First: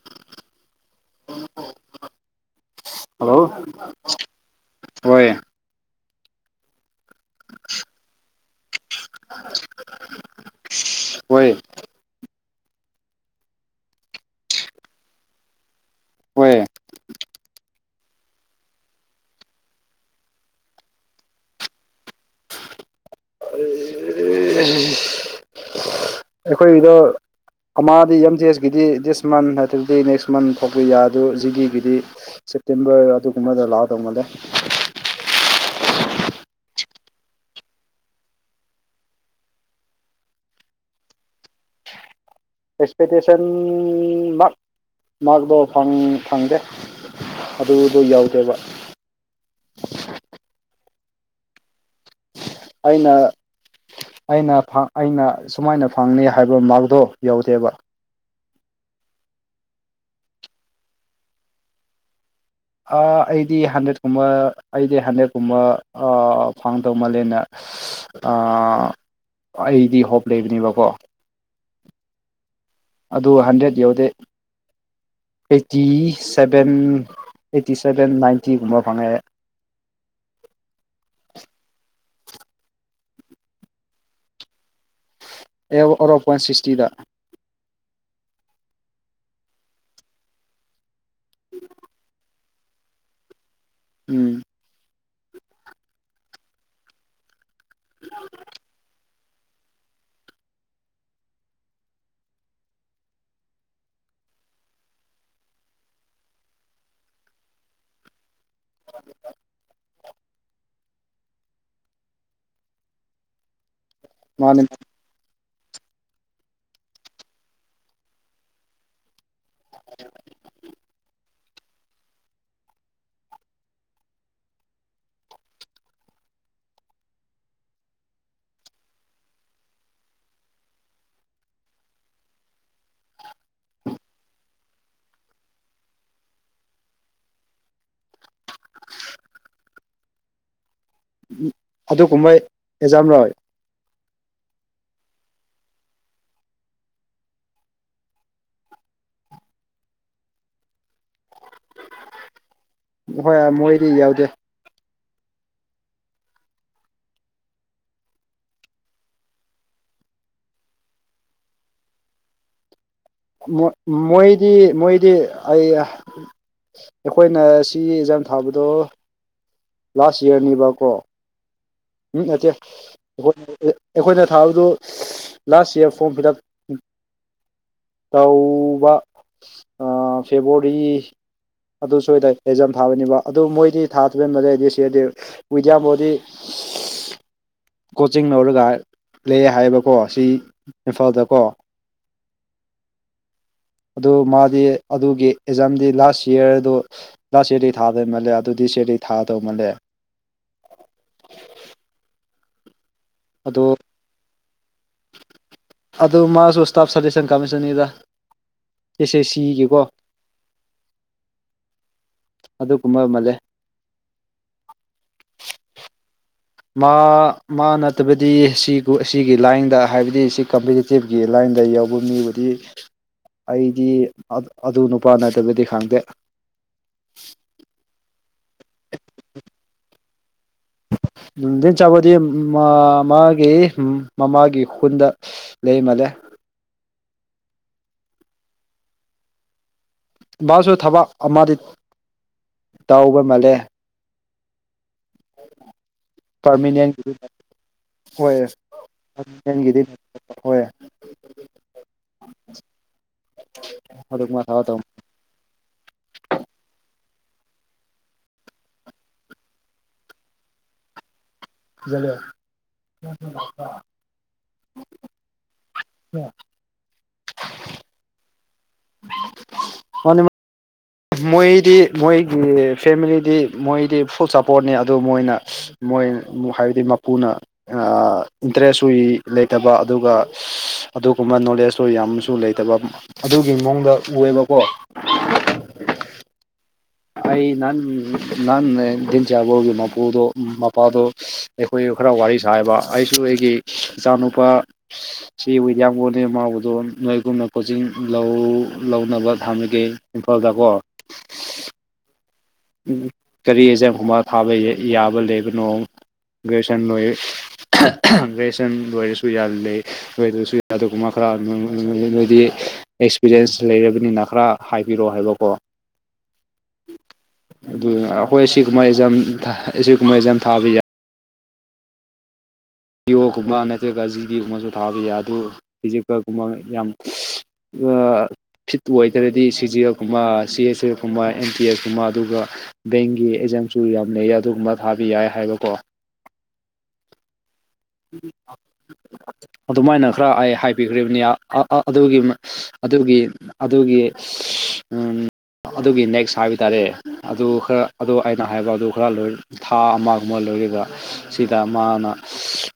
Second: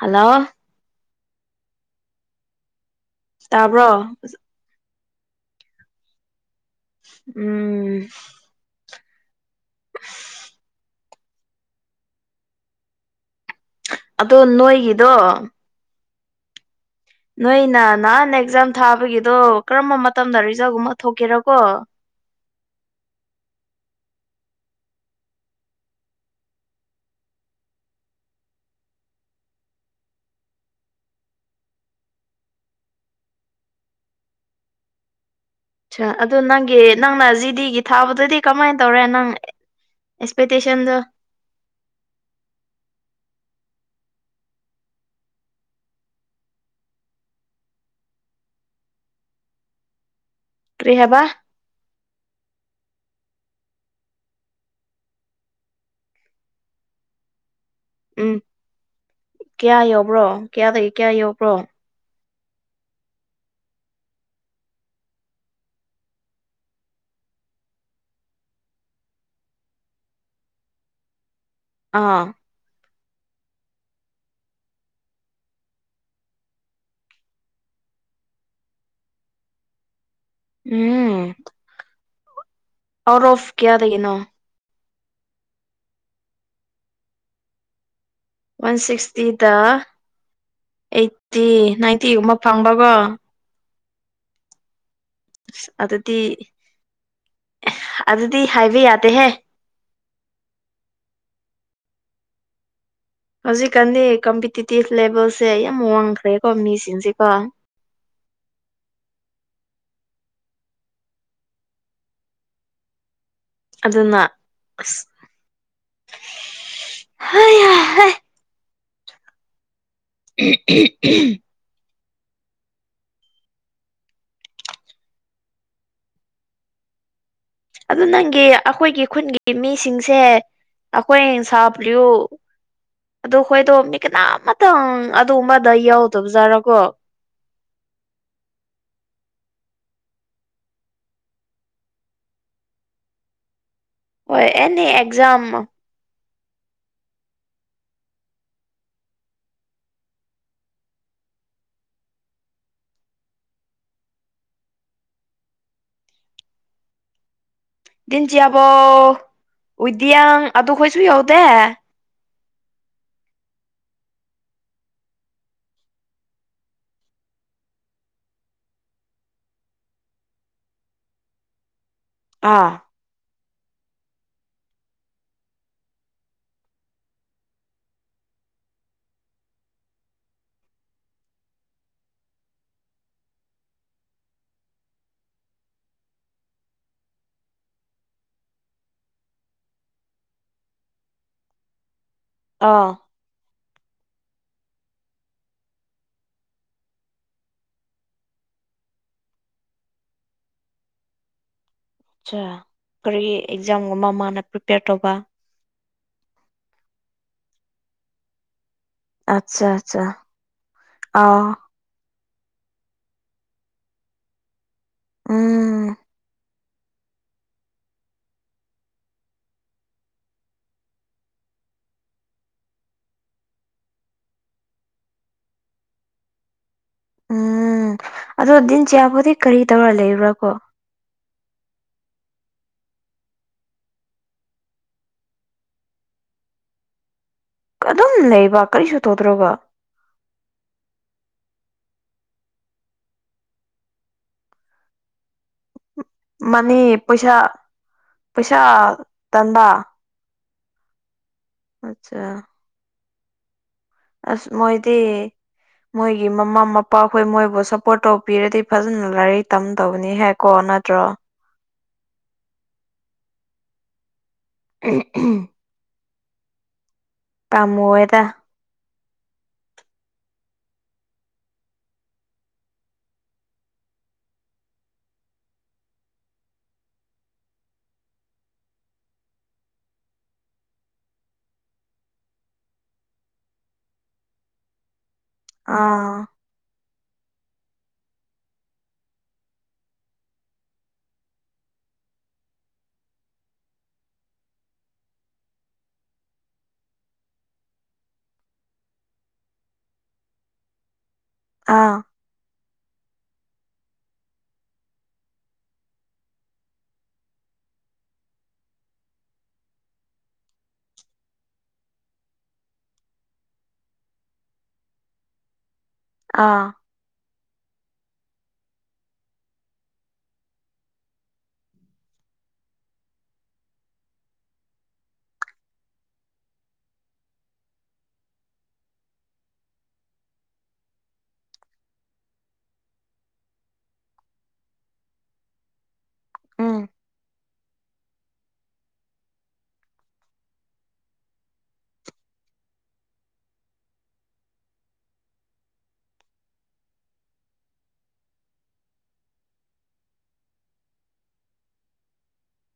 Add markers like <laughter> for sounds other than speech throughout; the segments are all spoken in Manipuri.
ꯍꯜꯂꯣ ꯎꯝ ꯇꯥꯕ꯭ꯔꯣ ꯍꯣꯏ ꯎꯝ ꯍꯣꯏ ꯑꯗꯣ ꯅꯣꯏꯒꯤꯗꯣ ꯍꯣꯏ ꯅꯣꯏꯅ ꯅꯍꯥꯟ ꯑꯦꯛꯖꯥꯝ ꯊꯥꯕꯒꯤꯗꯣ ꯀꯔꯝꯕ ꯃꯇꯝꯗ ꯔꯤꯖꯜꯒꯨꯝꯕ ꯊꯣꯛꯀꯦꯔꯀꯣ ꯑꯦ ꯑꯩꯈꯣꯏꯗ ꯀꯗꯤ ꯑꯦꯝ ꯖꯤ ꯑꯦꯁꯀꯤꯗꯤ ꯗꯤꯁ ꯃꯟ ꯅꯠꯇ꯭ꯔꯗꯤ ꯅꯦꯛꯁ ꯃꯟ ꯐꯥꯎꯕ ꯌꯥꯗ ꯖꯤꯒꯤꯒꯤꯗꯤ ꯁꯦꯞꯇꯦꯝꯕꯔ ꯑꯗꯨꯒꯨꯝꯕꯗ ꯂꯥꯛꯑꯗꯧꯅꯂꯦ ꯑ ꯑꯗꯨꯗꯣ ꯅꯪꯒꯤ ꯅꯪꯅ ꯖꯤꯗꯤꯒꯤ ꯊꯥꯕꯗꯗꯤ ꯀꯃꯥꯏꯅ ꯇꯧꯔꯦ ꯅꯪ ꯑꯦꯛꯁꯄꯦꯛꯇꯦꯁꯟꯗꯣ ꯑꯦꯛꯁꯄꯦꯛꯇꯦꯁꯟ ꯃ ꯃꯥꯔꯛꯇꯣ ꯐꯪꯗꯦ ꯑꯗꯨꯗꯣ ꯌꯥꯎꯗꯦꯕ ꯀꯔꯤ ꯍꯥꯏꯕ ꯑꯩꯅ ꯑꯩꯅ ꯑꯩꯅ ꯁꯨꯃꯥꯏꯅ ꯐꯪꯅꯤ ꯍꯥꯏꯕ ꯃꯥꯔꯛꯇꯣ ꯌꯧꯗꯦꯕ ꯎꯝ ꯀꯌꯥ ꯌꯥꯕ꯭ꯔꯣ ꯀꯌꯥꯗꯒꯤ ꯀꯌꯥ ꯌꯥꯎꯧꯕ꯭ꯔꯣ ꯑꯩꯗꯤ ꯍꯟꯗ꯭ꯔꯦꯠꯀꯨꯝꯕ ꯑꯩꯗꯤ ꯍꯟꯗ꯭ꯔꯦꯠꯀꯨꯝꯕ ꯐꯪꯗꯧ ꯃꯥꯜꯂꯦꯅ ꯑꯩꯗꯤ ꯍꯣꯞ ꯂꯩꯕꯅꯦꯕꯀꯣ ꯑꯥ ꯑꯗꯨ ꯍꯟꯗ꯭ꯔꯦꯗ ꯌꯧꯗꯦ ꯑꯩꯠꯇꯤ ꯁꯚꯦꯟ ꯑꯩꯠꯇꯤ ꯁꯕꯦꯟ ꯅꯥꯏꯟꯇꯤꯒꯨꯝꯕ ꯐꯪꯉꯛꯑꯦ ꯎꯝ ꯑꯥꯎꯠ ꯑꯣꯐ ꯀꯌꯥꯗ ꯌꯦꯅꯣ ꯑꯦ ꯑꯣꯔꯣ ꯄꯣꯏꯟ ꯁꯤꯛꯁꯇꯤꯗ ꯋꯥꯟ ꯁꯤꯛꯁꯇꯤꯗ ꯑꯩꯠꯇꯤ ꯅꯥꯏꯟꯇꯤꯒꯨꯝꯕ ꯐꯪꯕꯀꯣ ꯎꯝ ꯑꯁ ꯑꯗꯨꯗꯤ ꯑꯗꯨꯗꯤ ꯍꯥꯏꯕ ꯌꯥꯗꯦꯍꯦ ꯍꯧꯖꯤꯛꯀꯥꯟꯗꯤ ꯀꯝꯄꯤꯇꯤꯇꯤꯚ ꯂꯦꯚꯦꯜꯁꯦ ꯌꯥꯝ ꯋꯥꯡꯈ꯭ꯔꯦꯀꯣ ꯃꯤꯁꯤꯡꯁꯤꯀꯣ <inaudible> ꯑꯗꯨꯅ ꯃꯥꯅꯤ ꯍ ꯍ <inaudible> ꯑꯦ ꯑꯗꯨ ꯅꯪꯒꯤ ꯑꯩꯈꯣꯏꯒꯤ ꯈꯨꯟꯒꯤ ꯃꯤꯁꯤꯡꯁꯦ ꯑꯩꯈꯣꯏꯡ ꯁꯥꯕ꯭ꯨ ꯑꯗꯣ ꯍꯣꯏꯗꯣ ꯃꯤ ꯀꯅꯥꯝ ꯑꯃꯇꯪ ꯑꯗꯨ ꯑꯃꯗ ꯌꯥꯎꯗꯕꯖꯥꯠꯔꯣꯀꯣ ꯑꯗꯨꯒꯨꯝꯕ ꯑꯦꯛꯖꯥꯝ ꯂꯧꯋꯏ ꯍꯣꯏ ꯑꯦꯅꯤ ꯑꯦꯛꯖꯝ ꯍꯣꯏ ꯃꯣꯏꯗꯤ ꯌꯥꯎꯗꯦ ꯗꯤꯤꯟꯖꯤꯌꯥꯕꯣ ꯎꯏꯗꯤꯌꯥꯡ ꯑꯗꯨ ꯈꯣꯏꯁꯨ ꯌꯧꯗꯦ ꯣꯏ ꯃꯣꯏꯗꯤ ꯃꯣꯏꯗꯤ ꯑꯩ ꯑꯩꯈꯣꯏꯅ ꯁꯤꯒꯤ ꯑꯦꯟꯖꯥꯡ ꯊꯥꯕꯗꯣ ꯂꯥꯁ ꯏꯌꯥꯔꯅꯤꯕꯀꯣ ꯎꯝ ꯅꯠꯇꯦ ꯑꯥ ꯑꯩꯈꯣꯏ ꯑꯩꯈꯣꯏꯅ ꯊꯥꯕꯗꯨ last year form fill up ꯇꯧꯕ ꯐꯦꯕꯋꯥꯔꯤ ꯑꯗꯨ ꯁꯣꯏꯏꯗ ꯑꯦꯛꯖꯝ ꯊꯥꯕꯅꯤꯕ ꯑꯗꯨ ꯃꯣꯏꯗꯤ ꯊꯥꯗꯕ ꯃꯩꯗꯤ ꯁꯤꯗꯤ ꯋꯤꯗꯤꯌꯥ ꯕꯣꯗꯤ <inaudible> ꯀꯣꯆꯤꯡ ꯂꯧꯔꯒ ꯂꯩ ꯍꯥꯏꯕꯀꯣ ꯁꯤ ꯏꯝꯐꯥꯜꯗꯀꯣ ꯑꯥ ꯑꯗꯨ ꯃꯥꯗꯤ ꯑꯗꯨꯒꯤ ꯑꯦꯛꯖꯥꯝꯗꯤ ꯂꯥꯁ ꯌꯌꯥꯔꯗꯨ ꯂ ꯆꯦꯩ ꯊꯥꯗꯧꯃꯜꯂꯦ ꯑꯗꯨꯗꯤ ꯆꯦꯔꯤ ꯊꯥꯗꯧ ꯃꯥꯜꯂꯦ ꯑꯆꯥ ꯀꯔꯤ ꯑꯗꯨ ꯑꯦꯛꯖꯥꯝ ꯑꯃ ꯃꯥꯅ ꯄ꯭ꯔꯤꯄꯦꯌꯔ ꯇꯧꯕ ꯑꯗꯨ ꯃꯥꯁꯨ ꯏꯁꯇꯥꯞ ꯁꯖꯦꯁꯟ ꯀꯃꯤꯁꯟꯅꯤꯗ ꯑꯆꯥ ꯑꯆꯥ ꯑ ꯑꯗꯨꯒꯨꯝꯕ ꯑꯃꯜꯂꯦ ꯎꯝ ꯃꯥ ꯃꯥ ꯅꯠꯇꯕꯗꯤ ꯁꯤ ꯑꯁꯤꯒꯤ ꯂꯥꯏꯟꯗ ꯍꯥꯏꯕꯗꯤ ꯁꯤ ꯀꯝ ꯏꯁꯇꯦꯞꯀꯤ ꯂꯥꯏꯟꯗ ꯌꯥꯎꯕ ꯃꯤꯕꯨꯗꯤ ꯑꯩꯗꯤ ꯑꯗꯨ ꯅꯨꯄꯥ ꯅꯠꯇꯕꯗꯤ ꯈꯪꯗꯦ ꯎꯝ ꯑꯗꯣ ꯗꯤꯟ ꯆꯌꯥꯕꯨꯗꯤ ꯀꯔꯤ ꯇꯧꯔ ꯂꯩꯕ꯭ꯔꯥ ꯀꯣ ꯊꯤꯟ ꯆꯥꯕꯗꯤ ꯃꯥ ꯃꯥꯒꯤ ꯃꯃꯥꯒꯤ ꯈꯨꯟꯗ ꯂꯩ ꯃꯗꯦ ꯑꯗꯨꯝ ꯂꯩꯕ ꯀꯔꯤꯁꯨ ꯇꯧꯗ꯭ꯔꯣꯕ ꯃꯥꯁꯨ ꯊꯕꯛ ꯑꯃꯗꯤ ꯇꯧꯕ ꯃꯥꯜꯂꯦ ꯃꯅꯤ ꯀꯥꯔꯃꯤꯅꯤꯟꯒꯤꯗꯤ ꯄꯩꯁꯥ ꯄꯩꯁꯥ ꯇꯟꯕ ꯍꯣꯏꯅꯤꯒꯤꯗꯤ ꯍꯣꯏ ꯑꯆꯥ ꯑꯗꯨꯒꯨꯝꯕ ꯑꯁ ꯊꯕꯛ ꯇꯧ ꯃꯣꯏꯗꯤ ꯃꯣꯏꯒꯤ ꯃꯃꯥ ꯃꯄꯥ ꯑꯩꯈꯣꯏ ꯃꯣꯏꯕꯨ ꯁꯞꯄꯣꯔꯠ ꯇꯧꯕꯤꯔꯗꯤ ꯐꯖꯅ ꯂꯥꯏꯔꯤꯛ ꯇꯝꯗꯕꯅꯤ ꯍꯦꯛ ꯀꯣ ꯅꯠꯇ꯭ꯔꯣ ꯂ ꯎ ꯑꯣ ꯀꯝ ꯑꯣꯏꯦꯗ ꯍꯅꯤ ꯃꯣꯏꯗꯤ ꯃꯣꯏꯒꯤ ꯐꯦꯃꯤꯂꯤꯗꯤ ꯃꯣꯏꯗꯤ ꯐꯨꯜ ꯁꯞꯄꯣꯔꯠꯅꯤ ꯑꯗꯨ ꯃꯣꯏꯅ ꯃꯣꯏ ꯍꯥꯏꯕꯗꯤ ꯃꯄꯨꯅ ꯏꯟꯇꯔꯦꯁ ꯎꯏ ꯂꯩꯇꯕ ꯑꯗꯨꯒ ꯑꯗꯨꯒꯨꯝꯕ ꯅꯣꯂꯦꯖꯇꯣ ꯌꯥꯝꯁꯨ ꯂꯩꯇꯕ ꯑꯗꯨꯒꯤ ꯃꯑꯣꯡꯗ ꯎꯑꯦꯕꯀꯣ ꯑꯥ ꯑꯩ ꯅꯥꯟ ꯅꯥꯟ ꯤꯟ ꯆ ꯍ ꯃꯄꯨꯗꯨꯣ ꯃꯄꯥꯗꯨꯣ ꯑꯩꯈꯣꯏ ꯈꯔ ꯋꯥꯔꯤ ꯁꯥꯥꯏꯕ ꯑꯩꯁꯨ ꯑꯩꯒꯤ ꯏꯆꯥꯅꯨꯄꯥ ꯁꯤ ꯋꯤꯗꯤꯌꯥꯒꯣꯟꯅꯤ ꯃꯥꯎꯕꯗꯣ ꯅꯣꯏꯒꯨꯝꯅ ꯀꯣꯆꯤꯡ ꯂꯧꯅꯕ ꯊꯝꯃꯒꯦ ꯏꯝꯐꯥꯜꯗꯀꯣ ꯑꯥ ꯀꯔꯤ ꯑꯦꯛꯖꯥꯝꯒꯨꯝꯕ ꯊꯥꯕ ꯌꯥꯕ ꯂꯩꯕꯅꯣ ꯒ꯭ꯔꯦꯖꯨꯌꯦꯁꯟ ꯂꯣꯏ ꯒ꯭ꯔꯦꯖꯁꯟ ꯂꯣꯏꯔꯁꯨ ꯌꯥꯜꯂꯤꯦ ꯅꯣꯏꯗꯁꯨ ꯑꯗꯨꯒꯨꯝꯕ ꯈꯔ ꯅꯣꯏꯗꯤ ꯑꯦꯛꯁꯄꯤꯔꯤꯌꯦꯟꯁ ꯂꯩꯔꯕꯅꯤꯅ ꯈꯔ ꯍꯥꯏꯕꯤꯔꯛꯑꯣ ꯍꯥꯏꯕꯀꯣ ꯑꯥ ꯑꯗꯨ ꯑꯩꯈꯣꯏ ꯁꯤ ꯀꯨꯝꯕ ꯑꯦꯖꯝ ꯑꯁꯤ ꯀꯨꯝꯖꯝ ꯊꯥꯕ ꯌꯥꯏ ꯤꯌꯣꯒꯨꯝꯕ ꯅꯠꯇ꯭ꯔꯒ ꯖꯤꯗꯤꯒꯨꯝꯕꯁꯨ ꯊꯥꯕ ꯌꯥꯏ ꯑꯗꯨ ꯐꯤꯖꯤꯀꯒꯨꯝꯕ ꯌꯥꯝ ꯑ ꯐꯤꯠꯨ ꯑꯣꯏꯇꯥꯔꯗꯤ ꯁꯤ ꯖꯤ ꯑꯦꯐ ꯀꯨꯝꯕ ꯁꯤ ꯑꯦꯁ ꯑꯦꯐ ꯀꯨꯝꯕ ꯑꯦꯟ ꯇꯤ ꯑꯦꯐ ꯀꯨꯝꯕ ꯑꯗꯨꯒ ꯕꯦꯡꯒꯤ ꯑꯦꯖꯝꯁꯨ ꯌꯥꯝꯅ ꯑꯗꯨꯒꯨꯝꯕ ꯊꯥꯕ ꯌꯥꯏ ꯍꯥꯏꯕꯀꯣ ꯎꯝ ꯎꯝ ꯑꯗꯨꯃꯥꯏꯅ ꯈꯔ ꯑꯩ ꯍꯥꯏꯕꯤꯈ꯭ꯔꯤꯕꯅꯤ ꯑꯗꯨꯒꯤ ꯑꯗꯨꯒꯤ ꯑꯗꯨꯒꯤ ꯑꯗꯨꯒꯤ ꯅꯦꯛꯁ ꯍꯥꯏꯕ ꯇꯥꯔꯦ ꯑꯗꯨ ꯈꯔ ꯑꯗꯨ ꯑꯩꯅ ꯍꯥꯏꯕ ꯑꯗꯨ ꯈꯔ ꯊꯥ ꯑꯃꯒꯨꯝꯕ ꯂꯣꯏꯔꯒ ꯁꯤꯗ ꯃꯥꯅ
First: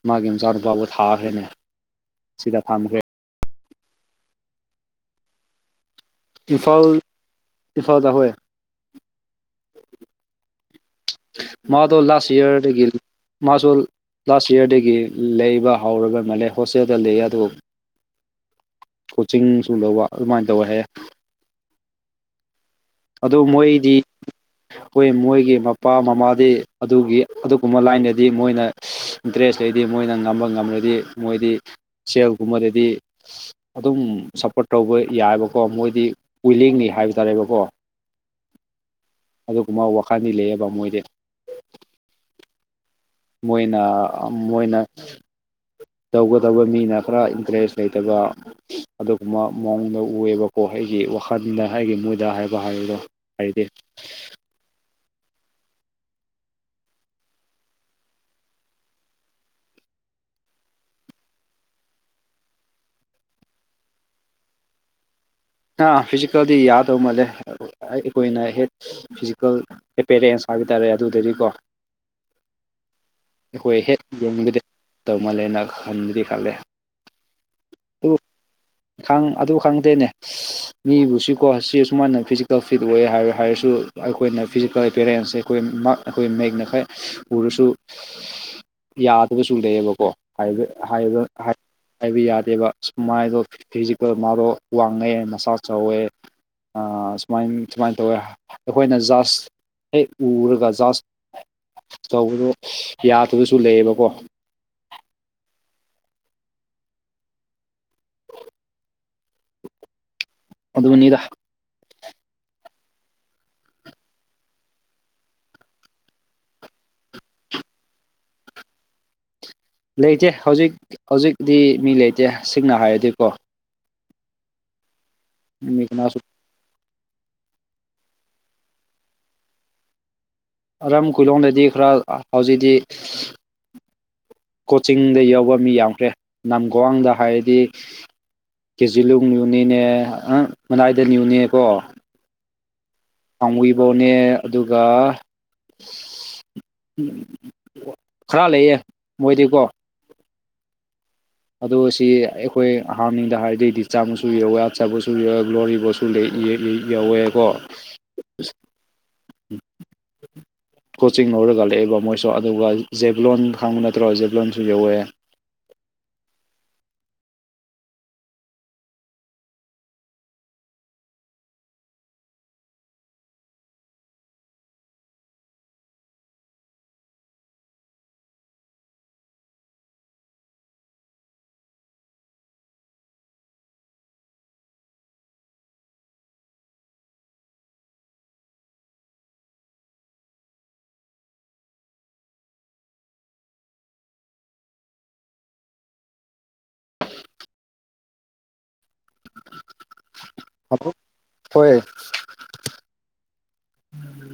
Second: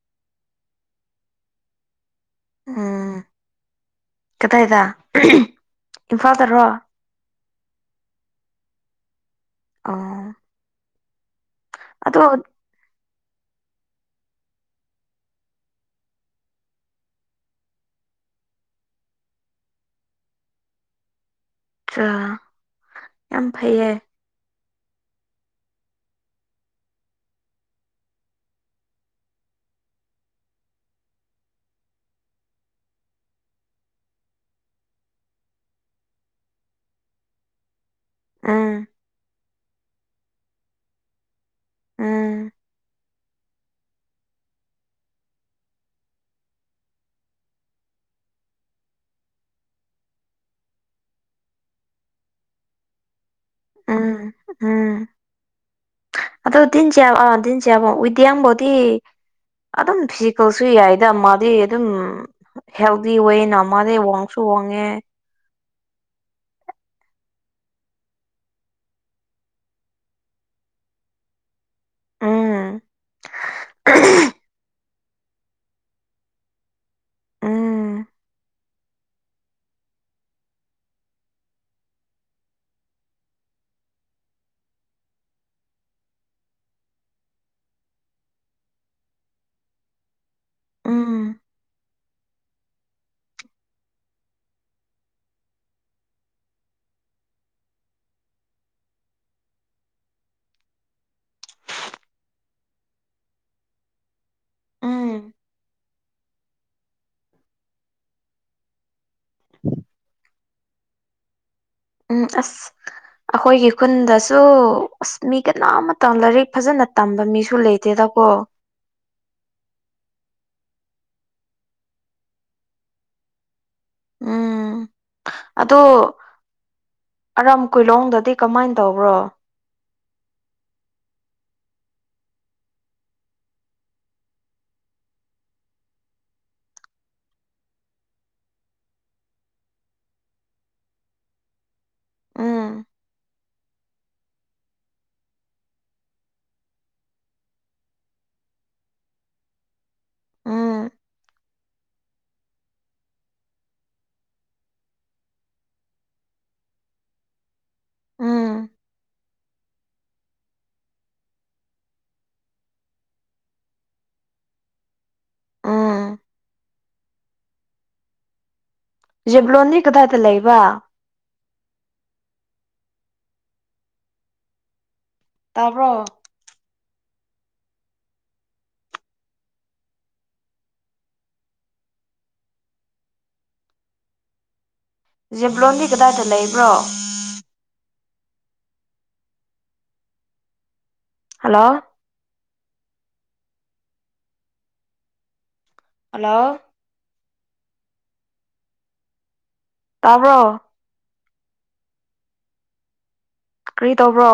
ꯃꯥꯒꯤ ꯃꯆꯥꯅꯨꯄꯥꯕꯨ ꯊꯥꯈ꯭ꯔꯦꯅꯦ ꯁꯤꯗ ꯊꯝꯈ꯭ꯔꯦ ꯎꯝ ꯀꯗꯥꯏꯗ ꯏꯝꯐꯥꯜꯗꯔꯣ ꯏꯐꯥꯜꯗꯥ ꯍꯣꯏ ꯑꯣ ꯃꯗꯣ ꯑꯗꯣ ꯂꯁ ꯏꯌꯔ ꯃꯥꯁꯨ ꯂꯥꯁ ꯏꯌꯥꯔꯗꯒꯤ ꯂꯩꯕ ꯍꯧꯔꯒ ꯃꯥꯂ ꯍꯣꯁꯇꯦꯜꯗ ꯂꯩ ꯑꯗꯨ ꯀꯣꯆꯤꯡ ꯁꯨ ꯂꯧꯕ ꯑꯗꯨꯃꯥꯏꯅ ꯇꯧꯋ ꯍꯥꯏꯌꯦ ꯑꯗꯨ ꯌꯥꯝ ꯐꯩꯌꯦ ꯃꯣꯏꯗꯤ ꯍꯣꯏ ꯃꯣꯏꯒꯤ ꯃꯄꯥ ꯃꯃꯥꯗꯤ ꯑꯗꯨꯒꯤ ꯑꯗꯨꯒꯨꯝꯕ ꯂꯥꯏꯟꯗꯗꯤ ꯃꯣꯏꯅ ꯗ꯭ꯔꯦꯁ ꯂꯩꯗꯤ ꯃꯣꯏꯅ ꯉꯝꯕ ꯉꯝꯂꯗꯤ ꯃꯣꯏꯗꯤ ꯁꯦꯜꯒꯨꯝꯕꯗꯗꯤ ꯑꯗꯨꯝ ꯁꯞꯄꯣꯔꯠ ꯇꯧꯕ ꯌꯥꯏꯑꯕꯀꯣ ꯃꯣꯏꯗꯤ ꯋꯤꯂꯤꯡꯅꯤ ꯍꯥꯏꯕ ꯇꯥꯔꯦꯕꯀꯣ ꯑꯥ ꯑꯗꯨꯒꯨꯝꯕ ꯋꯥꯈꯜꯗꯤ ꯂꯩꯌꯦꯕ ꯃꯣꯏꯗꯤ ꯎꯝ ꯃꯣꯏꯅ ꯃꯣꯏꯅ ꯇꯧꯒꯗꯧꯕ ꯃꯤꯅ ꯈꯔ ꯏꯟꯇꯔꯦꯁ ꯂꯩꯇꯕ ꯑꯗꯨꯒꯨꯝꯕ ꯃꯑꯣꯡꯗ ꯎꯑꯕꯀꯣ ꯑꯩꯒꯤ ꯋꯥꯈꯜꯗ ꯑꯩꯒꯤ ꯃꯣꯏꯗ ꯍꯥꯏꯕ ꯍꯥꯏꯕꯗꯣ ꯍꯥꯏꯗꯤ ꯎꯝ ꯎꯝ ꯑꯗꯣ ꯇꯤꯟꯁꯤ ꯑ ꯇꯗꯤꯟꯁꯤꯌꯥꯕ ꯏꯗꯌꯥ ꯑꯃꯕꯗꯤ ꯑꯗꯨꯝ ꯐꯤꯖꯤꯀꯦꯜꯁꯨ ꯌꯥꯏꯗ ꯃꯥꯗꯤ ꯑꯗꯨꯝ ꯍꯦꯜꯗꯤ ꯑꯣꯏ ꯃꯁꯤꯋꯥꯡꯁꯨ ꯋꯥꯡꯉꯦ ꯑ ꯐꯤꯖꯤꯀꯜꯗꯤ ꯌꯥꯗꯕ ꯃꯜꯂꯦ ꯑꯩꯈꯣꯏꯅ ꯍꯦꯛ ꯐꯤꯖꯤꯀꯦꯜ ꯑꯦꯄꯦꯔꯦꯟꯁ ꯍꯥꯏꯕ ꯇꯥꯔꯦ ꯑꯗꯨꯗꯗꯤꯀꯣ ꯎꯝ ꯑꯩꯈꯣꯏ ꯍꯦꯛ ꯌꯦꯡꯕꯗꯤ ꯇꯧꯃꯜꯂꯦꯅ ꯈꯟꯕꯗꯤ ꯈꯜꯂꯦ ꯎꯝ ꯈ ꯑꯗꯨ ꯈꯪꯗꯦꯅꯦ ꯃꯤꯕꯨꯁꯤꯀꯣ ꯁꯤ ꯑꯁꯨꯃꯥꯏꯅ ꯐꯤꯖꯤꯀꯦꯜ ꯐꯤꯠ ꯑꯣꯏꯌꯦ ꯍꯥꯏ ꯍꯥꯏꯔꯁꯨ ꯑꯩꯈꯣꯏꯅ ꯐꯤꯖꯤꯀꯦꯜ ꯑꯦꯄꯤꯌꯔꯦꯟꯁꯁꯦ ꯑꯩꯈꯣꯏ ꯑꯩꯈꯣꯏ ꯃꯌꯦꯛꯅ ꯈꯔ ꯎꯔꯁꯨ ꯌꯥꯗꯕꯁꯨ ꯂꯩꯌꯦꯕꯀꯣ ꯎꯝ ꯍꯥꯏꯕ ꯌꯥꯗꯦꯕ ꯁꯨꯃꯥꯏꯗꯣ ꯐꯤꯖꯤꯀꯦꯜ ꯃꯗꯣ ꯃꯁꯥ ꯆꯥꯎ ꯋꯦꯋꯥꯡꯉꯛꯑꯦ ꯃꯁꯥ ꯆꯥꯎꯋꯦ ꯁꯨꯃꯥꯏ ꯁꯨꯃꯥꯏꯅ ꯇꯧꯋꯦ ꯑꯩꯈꯣꯏꯅ ꯖꯁ ꯍꯦꯛ ꯎꯔꯒ ꯖꯁ ꯇꯧꯕꯗꯣ ꯌꯥꯗꯕꯁꯨ ꯂꯩꯌꯦꯕꯀꯣ ꯎꯝ ꯑꯗꯨꯅꯤꯗ ꯎꯝ ꯑꯁ ꯑꯩꯈꯣꯏꯒꯤ ꯈꯨꯟꯗꯁꯨ ꯑꯁ ꯃꯤ ꯀꯅꯥ ꯑꯃꯇ ꯂꯥꯏꯔꯤꯛ ꯐꯖꯅ ꯇꯝꯕ ꯃꯤꯁꯨ ꯂꯩꯇꯦꯗꯀꯣ ꯂꯩꯇꯦ ꯍꯧꯖꯤꯛ ꯍꯧꯖꯤꯛꯇꯤ ꯃꯤ ꯂꯩꯇꯦ ꯁꯤꯡꯅ ꯍꯥꯏꯔꯗꯤꯀꯣ ꯑꯣ ꯃꯤ ꯀꯅꯥꯁꯨ ꯑꯔꯥꯝ ꯀꯨꯂꯣꯡꯗꯗꯤ ꯀꯃꯥꯏꯅ ꯇꯧꯕ꯭ꯔꯣ ꯑꯔꯝ ꯀꯨꯂꯣꯡꯗꯗꯤ ꯈꯔ ꯍꯧꯖꯤꯛꯇꯤ ꯀꯣꯆꯤꯡꯗ ꯌꯥꯎꯕ ꯃꯤ ꯌꯥꯝꯈ꯭ꯔꯦ ꯂꯝꯝꯒ꯭ꯋꯥꯡꯗ ꯍꯥꯏꯔꯗꯤ ꯀꯦ ꯖꯤꯂꯣꯡ ꯅꯤꯌꯨꯅꯤꯅꯦ ꯃꯅꯥꯏꯗ ꯅꯤꯌꯨꯅꯦꯀꯣ ꯎꯝ ꯄꯥꯡꯕꯤꯕꯧꯅꯦ ꯑꯗꯨꯒ ꯈꯔ ꯂꯩꯌꯦ ꯃꯣꯏꯗꯤꯀꯣ ꯎꯝ ꯑꯗꯣ ꯁꯤ ꯑꯩꯈꯣꯏ ꯑꯍꯥꯟꯕꯅꯤꯡꯗ ꯍꯥꯏꯔꯗꯤꯗꯤ ꯆꯥꯃꯁꯨꯨꯏꯌꯣ ꯋꯥꯠ ꯆꯥꯕꯁꯨꯨꯨꯣ ꯒ꯭ꯂꯣꯔꯤꯕꯁꯨ ꯁꯨꯗ ꯌꯥꯎꯋꯦꯀꯣ ꯎꯝ ꯀꯣꯆꯤꯡ ꯂꯧꯔꯒꯂꯛꯑꯦꯕ ꯃꯣꯏꯁꯨ ꯑꯗꯨꯒ ꯖꯦꯕꯂꯣꯟ ꯈꯥꯡꯕ ꯅꯠꯇ꯭ꯔꯣ ꯖꯦꯕꯂꯣꯟꯁꯨ ꯌꯧꯋꯦ ꯎꯝ ꯖꯤꯦꯕ꯭ꯂꯣꯅꯤ ꯀꯗꯥꯏꯇ ꯂꯩꯕ ꯇꯥꯕ꯭ꯔꯣ ꯖꯤꯕ꯭ꯂꯣꯟꯒꯤ ꯀꯗꯥꯏꯗ ꯂꯩꯕ꯭ꯔꯣ ꯍꯜꯂꯣ ꯍꯜꯂꯣ ꯇꯥꯕ꯭ꯔꯣ ꯍꯜꯂꯣ ꯍꯣꯏ ꯀꯔꯤ ꯇꯧꯕ꯭ꯔꯣ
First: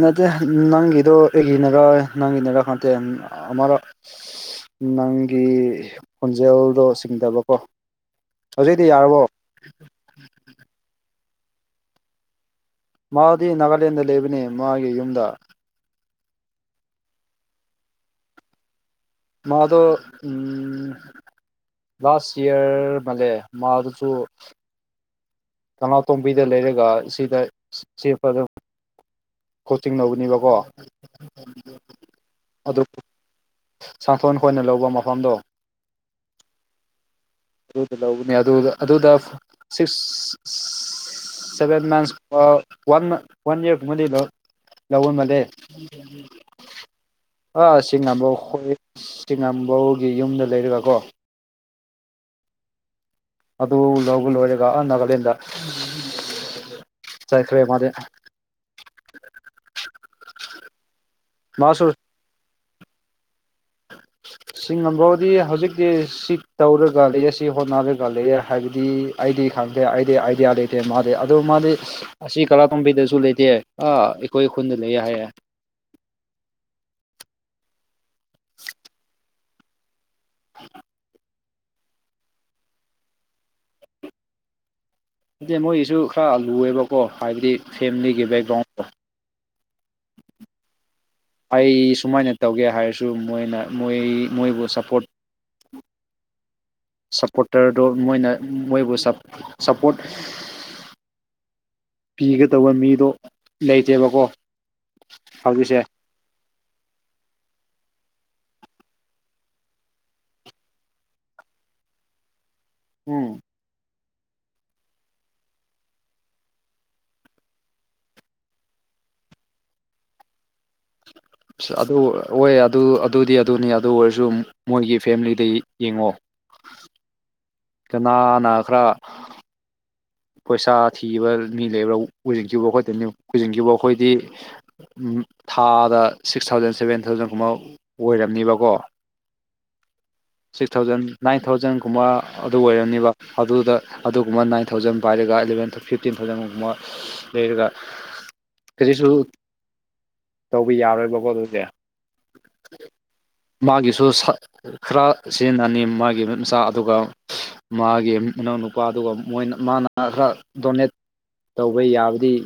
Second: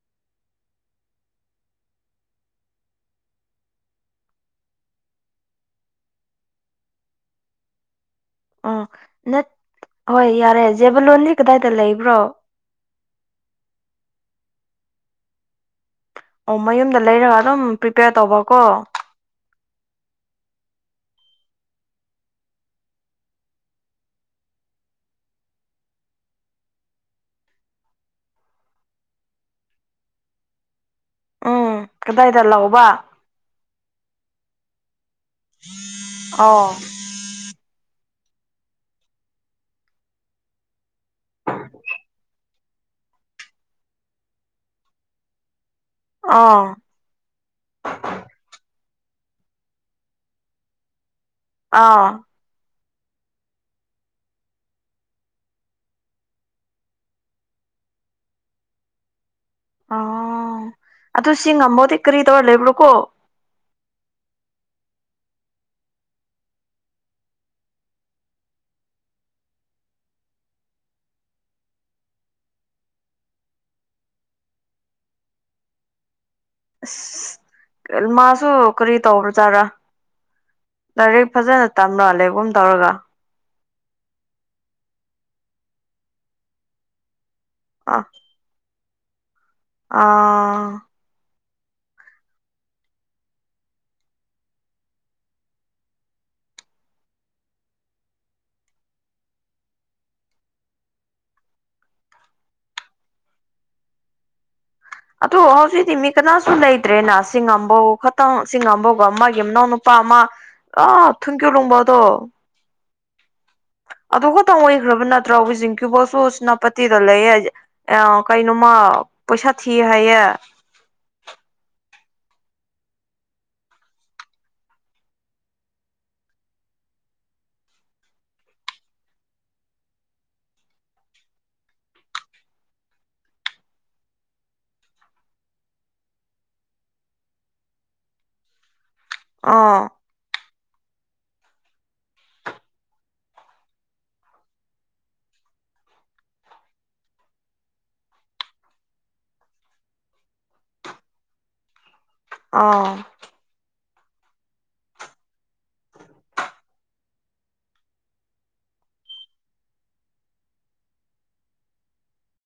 ꯅꯠꯇꯦ ꯅꯪꯒꯤꯗꯣ ꯑꯩꯒꯤꯅꯔꯣꯏ ꯅꯪꯒꯤꯅꯔꯥ ꯈꯪꯇꯦ ꯑꯃꯔꯛ ꯅꯪꯒꯤ ꯈꯣꯟꯖꯦꯜꯗꯣ ꯆꯤꯡꯗꯕꯀꯣ ꯎ ꯅꯠ ꯍꯣꯏ ꯌꯥꯔꯦ ꯖꯦꯕꯂꯣꯟꯁ ꯀꯗꯥꯏꯗ ꯂꯩꯕ꯭ꯔꯣ ꯃꯥꯗꯤ ꯅꯥꯒꯥꯂꯦꯟꯗ ꯂꯩꯕꯅꯤ ꯃꯥꯒꯤ ꯌꯨꯝꯗ ꯑꯣ ꯃꯌꯨꯝꯗ ꯂꯩꯔꯒ ꯑꯗꯨꯝ ꯄ꯭ꯔꯤꯄꯦꯌꯔ ꯇꯧꯕꯀꯣ ꯃꯥꯗ ꯎꯝ ꯂꯥꯁꯁ ꯏꯌꯔ ꯃꯦ ꯃ ꯑꯔꯁꯨꯁꯨ ꯊꯅꯥꯇꯣꯝꯕꯤꯗ ꯂꯩꯔꯒ ꯁꯤꯗ ꯁꯤ ꯐꯝ ꯀꯣꯆꯤꯡ ꯂꯧꯕꯅꯦꯕꯀꯣ ꯎꯝ ꯀꯗꯥꯏꯗ ꯂꯥꯛꯕ ꯁꯟꯊꯣꯟ ꯈꯣꯏꯅ ꯂꯧꯕ ꯃꯐꯝꯗꯣ ꯑꯣ ꯑꯗꯨꯗ ꯂꯧꯧꯕꯅꯤ ꯑꯗꯨ ꯑꯗꯨꯗ ꯁꯤꯛꯁ ꯁꯦꯕꯦꯟ ꯃꯟꯊꯁ ꯋꯥꯟ ꯃ ꯋꯥꯟ ꯏꯌꯔ ꯃ ꯂ ꯂꯧꯧꯕꯣꯟ ꯃꯅꯦ ꯑꯥ ꯑꯥ ꯆꯤꯉꯥꯝꯕꯧ ꯑꯩꯣꯏ ꯆꯤꯉꯥꯝꯕꯧꯒꯤ ꯌꯨꯝꯗ ꯂꯩꯔꯒ ꯀꯣ ꯑꯥ ꯑꯗꯨ ꯂꯒ ꯂꯣꯏꯔꯒ ꯅꯒꯂꯤꯗ ꯁꯥꯏꯀ꯭ꯔꯦ ꯃꯥ ꯑꯣ ꯑꯗꯨ ꯁꯤ ꯃꯥꯁꯨ ꯉꯝꯃꯣꯗꯤ ꯀꯔꯤ ꯇꯧꯔ ꯂꯩꯕ꯭ꯔꯣꯀꯣ ꯁꯤ ꯉꯝꯝꯕꯥꯎꯗꯤ ꯍꯧꯖꯤꯛꯇꯤ ꯁꯤ ꯇꯧꯔꯒ ꯂꯩꯌꯦ ꯁꯤ ꯍꯣꯠꯅꯔꯒ ꯂꯩꯔꯦ ꯍꯥꯏꯕꯗꯤ ꯑꯩꯗꯤ ꯈꯪꯗꯦ ꯑꯩꯗꯤ ꯑꯥꯏꯗꯤꯌꯥ ꯂꯩꯇꯦ ꯃꯥꯗꯤ ꯑꯗꯨ ꯃꯥꯗꯤ ꯑꯁꯤ ꯀꯂꯥ ꯇꯣꯝꯕꯤꯗꯁꯨ ꯂꯩꯇꯦ ꯑ ꯑꯩꯈꯣꯏ ꯈꯨꯟꯗ ꯂꯩꯌꯦꯦ ꯍꯥꯏꯌꯦꯦ ꯑꯁ ꯃꯥꯁꯨ ꯀꯔꯤ ꯇꯧꯕꯖꯥꯔꯥ ꯂꯗꯥꯥꯏꯔꯦꯛ ꯐꯖꯅ ꯇꯝꯂꯣ ꯂꯩꯦꯕꯣꯝ ꯇꯧꯔꯒ ꯍꯥꯏꯗꯤ ꯃꯣꯏꯒꯤꯁꯨ ꯈꯔ ꯂꯨꯑꯦꯕꯀꯣ ꯍꯥꯏꯕꯗꯤ ꯑ ꯐꯦꯃꯤꯂꯤꯒꯤ ꯕꯦꯛꯒ꯭ꯔꯥꯎꯟꯗꯣ ꯑꯥ ꯑꯩ ꯁꯨꯃꯥꯏꯅ ꯇꯧꯒꯦ ꯍꯥꯏꯔꯁꯨ ꯃꯣꯏꯅ ꯃꯣꯏ ꯃꯣꯏꯕꯨ ꯁꯞꯄꯣꯔꯠ ꯁꯞꯄꯣꯔꯇꯔꯗꯨꯣ ꯃꯣꯏꯅ ꯃꯣꯏꯕꯨ ꯁꯞꯄꯣꯔꯠ ꯄꯤꯒꯗꯧꯕ ꯃꯤꯗꯣ ꯂꯩꯇꯦꯕꯀꯣ ꯑ ꯇꯣ ꯍꯧꯖꯤꯛꯁꯦ ꯍꯥꯎꯁꯤ ꯇꯤꯃꯤ ꯀꯅꯥꯁꯨ ꯂꯩꯇ꯭ꯔꯦꯅ ꯁꯤ ꯉꯥꯝꯕꯧ ꯈꯇꯪ ꯁꯤ ꯉꯝꯕꯧꯒ ꯃꯥ ꯃꯅꯥꯎ ꯅꯨꯄꯥ ꯑꯃ ꯑ ꯊꯨꯡꯀ꯭ꯌ ꯂꯣꯡꯕ ꯇꯣ ꯎꯝ ꯑꯗꯨ ꯈꯛꯇꯪ ꯑꯣꯏꯈ꯭ꯔꯕ ꯅꯠꯇ꯭ꯔꯣ ꯋ ꯤꯡꯀꯤꯕꯣꯁꯨ ꯁꯦꯅꯥꯄꯇꯤꯗ ꯂꯩ ꯑ ꯀꯩꯅꯣꯃ ꯄꯩꯁꯥ ꯊꯤꯌꯦ ꯍꯥꯏꯌꯦꯦ ꯑꯁ ꯑꯗꯨ ꯍ ꯑꯗꯨ ꯑꯗꯨꯗꯤ ꯑꯗꯨꯅꯤ ꯑꯗꯨ ꯑꯣꯏꯔꯁꯨ ꯃꯣꯏꯒꯤ ꯐꯦꯃꯤꯂꯤꯗ ꯌꯦꯡꯉꯣ ꯀꯅꯥꯅ ꯈꯔ ꯄꯩꯁꯥ ꯊꯤꯕ ꯃꯤ ꯂꯩꯕ꯭ꯔꯥ ꯎꯖꯤꯡꯈꯤꯕ ꯑꯩꯈꯣꯏꯅꯤ ꯎꯖꯤꯡꯈꯤꯕ ꯑꯩꯈꯣꯏꯗꯤ ꯎ ꯊꯥꯗ ꯁꯤꯛꯁ ꯊꯥꯎꯖꯟ ꯁꯕꯦꯟ ꯊꯥꯎꯖꯟꯒꯨꯝꯕ ꯑꯣꯏꯔꯝꯅꯤꯕꯀꯣ ꯑꯥ ꯁꯤꯛꯁ ꯊꯥꯎꯖꯟ ꯅꯥꯏꯟ ꯊꯥꯎꯖꯟꯒꯨꯝꯕ ꯑꯗꯨ ꯑꯣꯏꯔꯝꯅꯤꯕ ꯑꯗꯨꯗ ꯑꯗꯨꯒꯨꯝꯕ ꯅꯥꯏꯟ ꯊꯥꯎꯖꯟ ꯄꯥꯏꯔꯒ ꯑꯦꯂꯚꯦꯟ ꯊꯥꯎ ꯐꯤꯐꯇꯤꯟ ꯊꯥꯎꯖꯟꯒꯨꯝꯕ ꯂꯩꯔꯒ ꯀꯖꯤꯛꯁꯨ ꯇꯧꯕ ꯌꯥꯔꯣꯏꯕꯀꯣ ꯑꯗꯨꯁꯦ ꯑꯥ ꯃꯥꯒꯤꯁꯨ ꯈꯔ ꯁꯤꯖꯤꯟꯅꯅꯤ ꯃꯥꯒꯤ ꯅꯨꯠ ꯃꯆꯥ ꯑꯗꯨꯒ ꯃꯥꯒꯤ ꯃꯅꯥꯎ ꯅꯨꯄꯥ ꯑꯗꯨꯒ ꯃꯣꯏꯅ ꯃꯥꯅ ꯈꯔ ꯗꯣꯅꯦꯠ ꯇꯧꯕ ꯌꯥꯕꯗꯤ